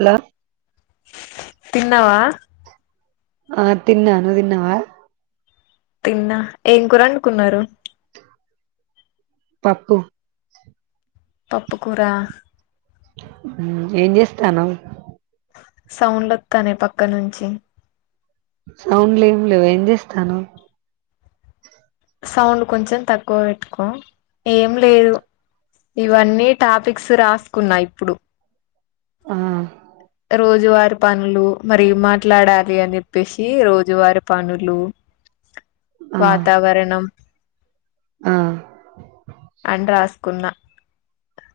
Hello తిన్నావా ఆ తిన్నాను నువ్ తిన్నావా తిన్నా ఏం కూర వండుకున్నారు పప్పు పప్పు కూర ఉమ్ ఏం చేస్తునావ్ సౌండ్ వస్తాంది పక్క నుంచి సౌండ్లు ఏం లేవు ఏం చేస్తాన్నావ్ సౌండ్ కొంచెం తక్కువ పెట్టుకో ఏం లేదు ఇవన్నీ టాపిక్స్ రాసుకున్నా ఇప్పుడు ఆ రోజువారి పనులు మరి ఏం మాట్లాడాలి అని చెప్పేసి రోజువారి పనులు ఆ వాతావరణం ఆ అని రాస్ కున్నా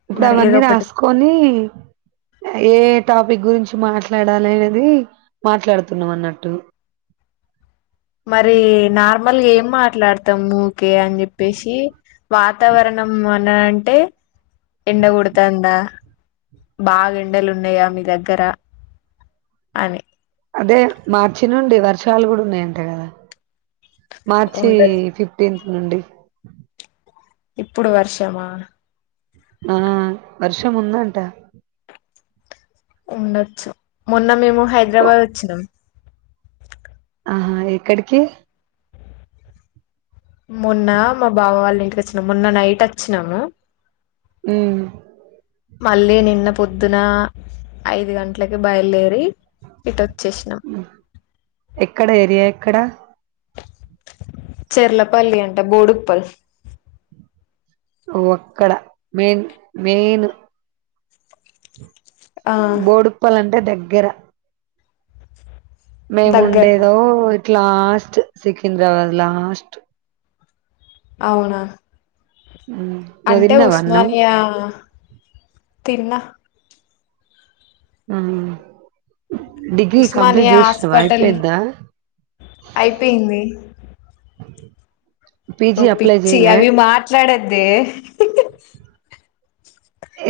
ఇప్పుడు అవన్నీ రాసుకొని ఏ టాపిక్ గురించి మాట్లాడాలి అనేది మాట్లాడుతున్నాం అన్నట్టు మరి నార్మల్ ఏం మాట్లాడుత ఊకే అని చెప్పేసి వాతావరణం అన్నా అంటే ఎండకొడతాందా బాగా ఎండలు ఉన్నాయా మీ దగ్గర అని అదే మార్చి నుండి వర్షాలు గూడా ఉన్నాయంట కదా మార్చి ఉండొచ్చు ఫిఫటీన్త్ అండి ఇప్పుడు వర్షమా ఆ వర్షం ఉందంట ఉండచ్చు మన్ న్న మేము ఓ, హైదరాబాద్ వచ్చినాం ఆహా ఎక్కడికి మొన్నా మా బావ వాళ్ళ ఇన్ చ్చిన మొన్న నైట్ వచ్చినము ఉమ్ మళ్ళీ నిన్న పొద్దున ఐదు గంటలకి బయలుదేరి ఇటు వచ్చేసినాం ఎక్కడ ఏరియా ఎక్కడ చెర్లపల్లి అంట బోడు పల్స్ ఓ అక్కడ మెయిన్ మెయిన్ ఆ బోడుపల్ అంటే దగ్ గ్గరా మేము దగ్గరన ఉండేదో క్లాస్ట్ సికింద్రాబాద్ లాస్ట్ అవునా నువ్వు అంటే తిన్నావా అన్నం ఉస్మానియా తిన్నా ఆ ఉస్మానియా హాస్పిటల్ అయిపోయిందా అయిపేయింది ఓ పీజీ అప్లై పిచ్చి చేయలే అవి మాట్లాడే దే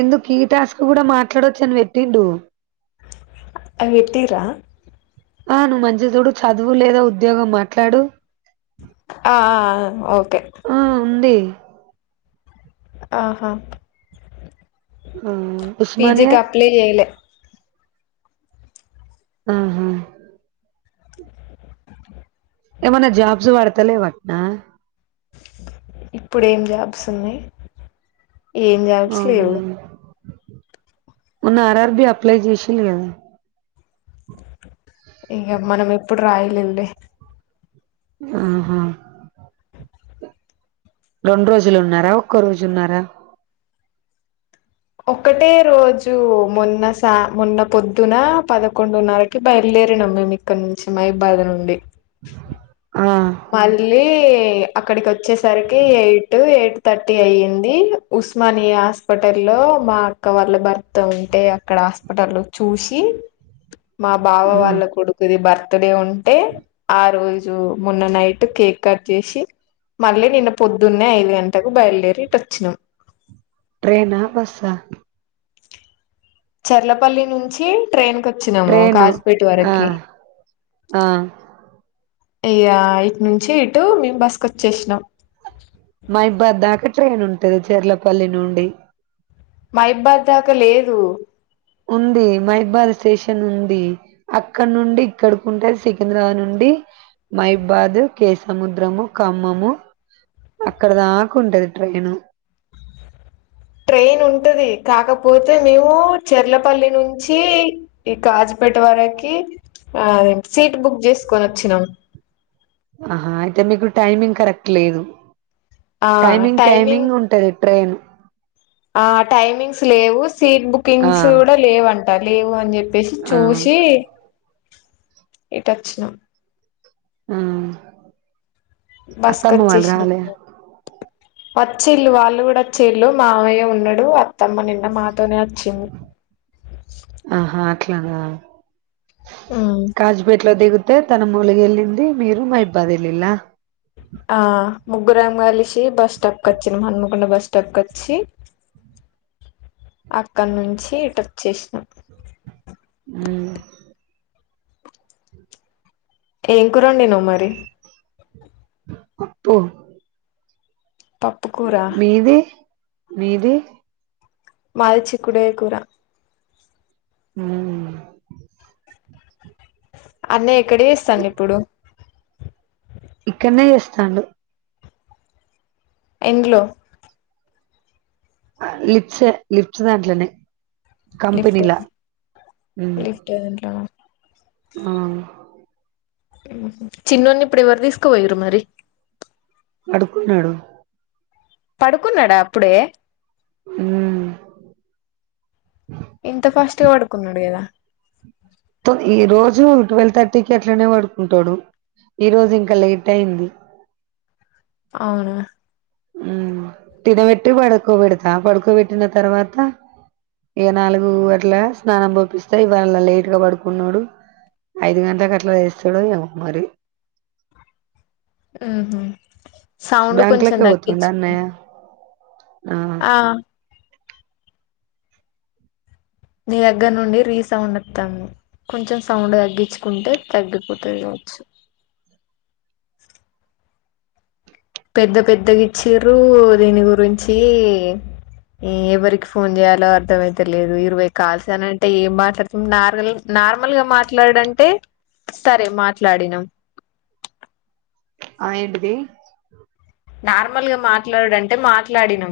ఎందుకు కీటాస్క్ కూడా మాట్లాడవచ్చు అని పెట్టిండు అవ్ పెట్టిరా ఆ నువ్వు మంచి చూడు చదువు లేదా ఉద్యోగం మాట్లాడు ఆ ఓకే ఆ ఉంది ఆహా ఆ ఉస్మానియా పిజికి అప్లై చేయలే ఆహా ఏమన్నా జాబ్స్ పెడతలేవ ఆ ఇప్పుడు ఎం జాబ్స్ ఉన్నాయి? ఏం జాబ్స్ అవునా లేవు మొన్న ఆర్ ఆర్ బి అప్లై చేసింది కదా ఇక మనం ఎప్పుడు రాయలండి అహా రెండు రోజులున్నారా ఒక్క రోజున్నారా ఒకటే రోజు మొన్న సా మొన్న పొద్దున పదకొండున్నరకి బయలుదేరినం మేము ఇక్కడ నుంచి మై బాధ్ నుండి ఆ మళ్ళీ అక్కడికి వచ్చేసరికి ఎయిట్ ఎయిట్ థర్టీ అయ్యింది. ఉస్మానియా హాస్పిటల్లో మా అక్క వాళ్ళు భర్త ఉంటే అక్కడ హాస్పిటల్ లోచూసి మా బావ వాళ్ళ కొడుకుది భర్ త్ డే ఉంటే ఆ రోజు మొన్న నైట్ కేక్ కట్ చేసి మళ్ళీ నిన్న పొద్దున్నే ఐదు గంటకు బయలుదేరీ ఇటు వచ్చినాం ట్రైనా బస్సా చెర్లపల్లి నుంచి ట్రెయిన్ కి వచ్చినాము ట్రైను కాజ్పేట ఆ వరకి ఆ అయ్యా ఇటు నుంచి ఇటు మేము బస్కుొచ్చేసినాం మయిబధ్ దాక్ ట్రైన్ ఉంటది చెర్లపల్లి నుండి మయిబద్ దాకా లేదు ఉంది మహిబాద్ స్టేషన్ ఉంది అక్కడ నుండి ఇక్కడకి ఉంటది సికింద్రాబాద్ నుండి మహిబాద్, కే సముద్రము, ఖమ్మము అక్కడ దాకా ఉంటది ట్రైను ట్రైన్ ఉంటుది కాకపోతే మేము చెర్లపల్లి నుంచి ఈ కాజుపేట వరకి ఆ సీట్ బుక్ చేసుకొన వచ్చినాం ఆహా అయితే మీకు టైమింగ్ కరెక్ట్ లేదు ఆ టైమింగ్ ఆ టైమింగ్స్ లేవు సీట్ ఆ బుకింగ్స్ కూడా లేవంటారు లేవు అని చెప్ వేసి ఆ చూసి ఇటు వచ్చినం ఊ బస్ కొచ్చేసిన వచ్చేల్ళు వాళ్ళు కూడా వచ్చేళ్ళు మావయ్య ఉన్నాడు త్తమ్మ నిన్న మాతోనే వచ్చింది అట్లాగ ఉమ్ కాచపెట్లో దిగు తే తను మూలగెల్లింది మీరు మైబాధ్ ఎల్లిల ఆ ముగ్గురాం కలిసి బస్ స్టాప్ క్ వచ్చినాం హన్మకొండ బస్ స్టాప్ కి వచ్చి అక్కడి నుంచి ఇటు వచేసినాం ఉమ్ ఏం కురవండి నావ్ మరి అబ్బొ పప్పు కూర మీది మది చికూడికాయ కూర ఆ అనే ఇక్కడే ఇస్తాను ఇప్పుడు ఇక్కడనే చేస్తాండు ఇండ్లో లిప్స్ లిప్స్ దాట్ల లిఫ లిఫ అ చిన్నోనీ ఇప్పుడు ఎవరు తీసుకుపోయురు మరి పడుకున్నాడు పడుకున్నాడా అప్పుడే మ్మ్ ఇంత ఫాస్టుగా పడుకున్నాడు కదా ఈ రోజు ట్వెల్వ్ థర్టీకి అట్లనే పడుకుంటాడు ఈ రోజు ఇంకా లేట్ అయింది అవును తినబెట్టి పడుకోబెడతా పడుకోబెట్టిన తర్వాత ఇక నాలుగు గట్ల స్నానం పపిస్తా ఇవాళ లేట్గా పడుకున్నాడు ఐదు గంటలలకు అట్లా వేస్తాడు మరి ఆ బ్యాంక్ లోక పోతుడా అన్నయ ఆ నీ దగ్గర నుండి రీసౌండ్ వస్తాను కొంచెం సౌండ్ తగ్గించుకుంటే తగ్గిపోతుంది కావచ్చు పెద్ద పెద్దగా ఇచ్చర దీని గురించి ఎవరికి ఫోన్ చేయాలో అర్థ అయితే లేదు ఇరవై కాల్స అనంటే ఏం మాట్లాడుతాం నార్మల్ నార్మల్గా మాట్లాడంటే సరే మాట్లాడినాం ఆ ఏంటిది నార్మల్గా మాట్లాడడంటే మాట్లాడి ను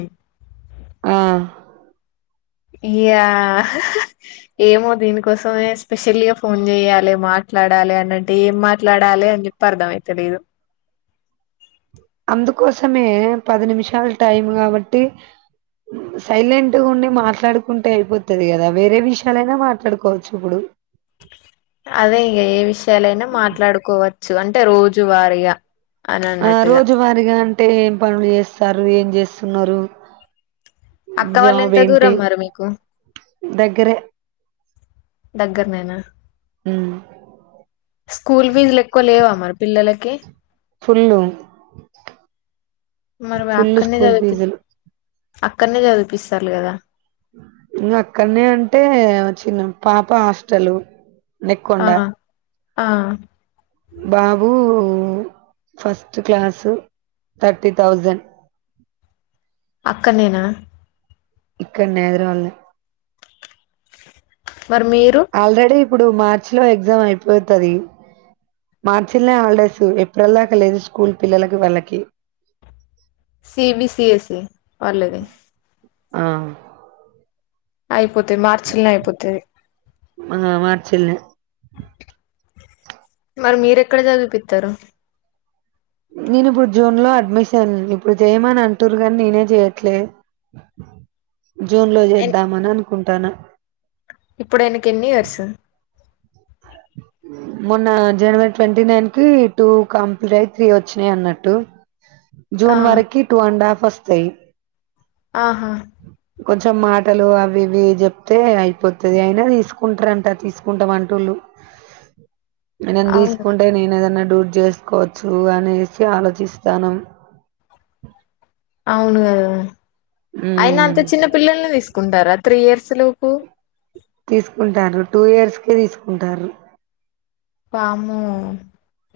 ఆ ఇయా ఏమో దీనికోసమే స్పెషల్గా ఫోన్ చెయాలి మాట్లాడాలి అన్నంటే ఏం మాట్లాడాలి అని చెప్పి అర్థం అయితేలిదు అందుకోసమే పది నిమిషాల టైం కాబట్టి సైలెంట్గా ఉండి మాట్లాడుకుంటే అయిపోతుది కదా వేరే విషయాలైనా మాట్లాడుకోవచ్చు ఇప్పుడు అదే ఇంక ఏ విషయాలైనా మాట్లాడుకోవచ్చు అంటే ట్ట రోజు వారయా ఆ రోజువారగా అంట అంటే ఏం పనులు చేస్తారు ఏం చేస్తున్నారు అక్క వాళ్ళు జాబ్ ఎంత ఏంటి దూరం మ మీకు దగ్గరే దగ్గర నేనా అ ఫీజులు ఎక్కువ లేవా మరి పిల్లలకి ఫుల్లు మరి చుల్లు అక్కడనే స్కూల్ చదివి ఫీజులు అక్కడనే చదిపిస్తారు కదా ఇ అక్కడనే అంటే చిన్న పాప హాస్టల్ నెక్కొండ ఆ ఆ బాబు ఫస్ట్ క్లాసు థర్టీ థౌజండ్ అక్కడ నేనా ఇక్కడ నదురు వాల్ళ మరి మీరు ఆల్రెడీ ఇప్పుడు మార్చి లో ఎగ్జామ్ అయిపోతుది మార్చినే హాలిడేస్ ఏప్రిల్ దాకా లేదు స్కూల్ పిల్లలకి వాళ్ళకి సిబి సిఎస్ఈ వాళది ఆ అయి పోతే మార్చి న్లె అయిపోతది ఆ మార్చిల్నే మరి మీరెక్కడ చదివుపి త్తరు నేను ఇప్పుడు జూన్ లో అడ్మిషన్ ఇప్పుడు చేయమని అంటురు కానీ నేనే జెయట్లే జూన్ లో చేద్దామని కుంటాను ఇప్పుడు ఎకు ఎన్ని వర్స మొన్న జనవరి ట్వంటీ నైన్ కి టూ కంప్లీట్ అయి త్రీ వచ్చినాయి అన్నట్టు ఆ జూన్ వరకి టూ అండ్ హాఫ్ ఫట్ స ఆహా కొంచెం మాటలు అవి ఇవి చెప్తే అయిపోతుది అయినా తీసుకుంటారంట తీసుకుంటాం వంటూళ్ళు నేనని అవునా తీసుకుంటే నేను ఏదన్న టూర్ చేసుకోవచ్చు అనేసి ఆలోచిస్తానుం అవును అయన అంత మ్మ్ చిన్న పిల్లల్ని తీసుకుంటారా త్రీ ఇయర్స్ లోపు తీసుకుంటారు టూ ఇయర్స్ కే తీసుకుంటారు పాము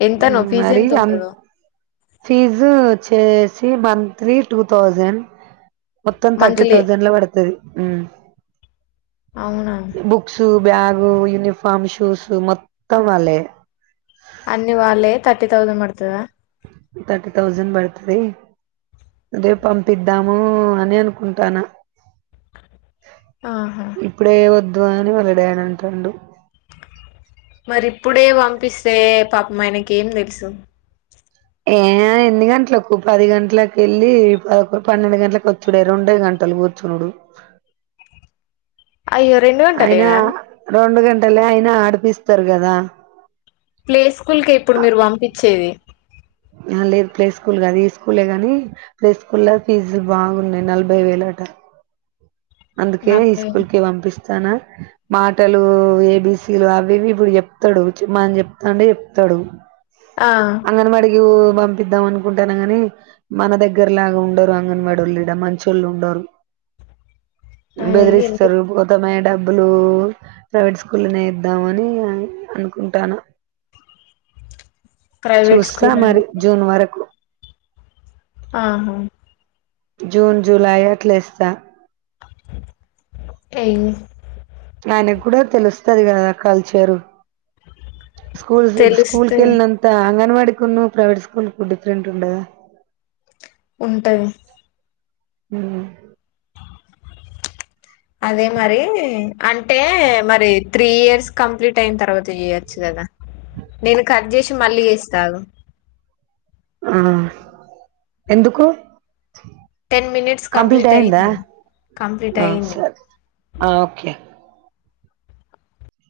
ఎంతనో ఉమ్ పిజ మరి ఎంత అం ఉంటందో ఫీజు వచ్చేసి మంత్లీ టూ థౌజండ్ మొత్తం థర్టీ మంత్లీ థౌజండ్ లో పడుతది ఆ అవునా బ్యాగు యూనిఫార్మ్ షూస్ మొత్తం వాలే అన్ని వాళ్ళే థర్టీ థౌజండ్ మతుద థర్టీ థౌజండ్ పడుతుది అదే పంపిద్దాము అని అనుకుంటాను ఆహా ఇప్పుడే వొద్ [inaudible] వెలడయాడంటడు మరిప్పుడే పంపిస్తే పాపం ఆయనకి ఏం తెలుసు ఏ ఎన్ని గంటలకు పది గంటలకెళ్ళి పదకొండు పన్నెండు గంటలలకు వచ్చుడే రెండో గంటలు కూర్చుండు అయ్యో రెండు గంటలేనా అట్టలే అయినా ఆడిపిస్తారు కదా ప్లే స్కూల్ కే ఇప్పుడు మీరు పంపించేది ఆ లేదు ప్లే స్కూల్ కాదు ఈ స్కూలే కాని ప్లే స్కూల్ లో ఫీజులు బాగున్నాయి నలభై వేల కట్టాలి అందుకే ఈ నాకు స్కూల్ కి పంపిస్తానా మాటలూ ఏబీసీలు అవివి ఇప్పుడు చెప్తాడు చిమాని చెప్తాంటే చెప్తాడు ఆ అంగన్వడికి పం పంపిద్దాం అనుకుంటాను గాని మన దగ్గర లాగా ఉండరు అంగన్వాడోళ్ళు ఇడ మంచోళ్ళు ఉండరు అయ్యో! బెదిరిస్తారు ఎందుకు గౌతమయాడబ్బ బబ్బులు ప్రైవేట్ స్కూల్లో ఎద్దాం అని అనుకుంటాన ప్రైవేట్ చూస్తా స్కూల్ మరి అండి జూన్ వరకు ఆహా జూన్ జులై అట్లా ఏస్తా ఎయ్ ఆయనకు కూడా తెలుస్తది కదా కల్చరు స్కూల్సు స్కూల్ తెలిస్తే కెల్నంత అంగన్వాడి ను ప్రైవేట్ స్కూల్ కు డిఫరెంట్ ఉండద ఉంటది ఉమ్ అదే మరీ అంటే మరి త్రీ ఇయర్స్ కంప్లీట్ అయిన తర్వాత ఇయొచ్చు కదా నేను కట్ చేసి మళ్ళీ చేస్తా ఆగు ఆ ఎందుకు టెన్ మినిట్స్ కంప్లీట్ అయిందా అయింది కంప్లీట్ ఆ అయింది సరే ఆ ఒకే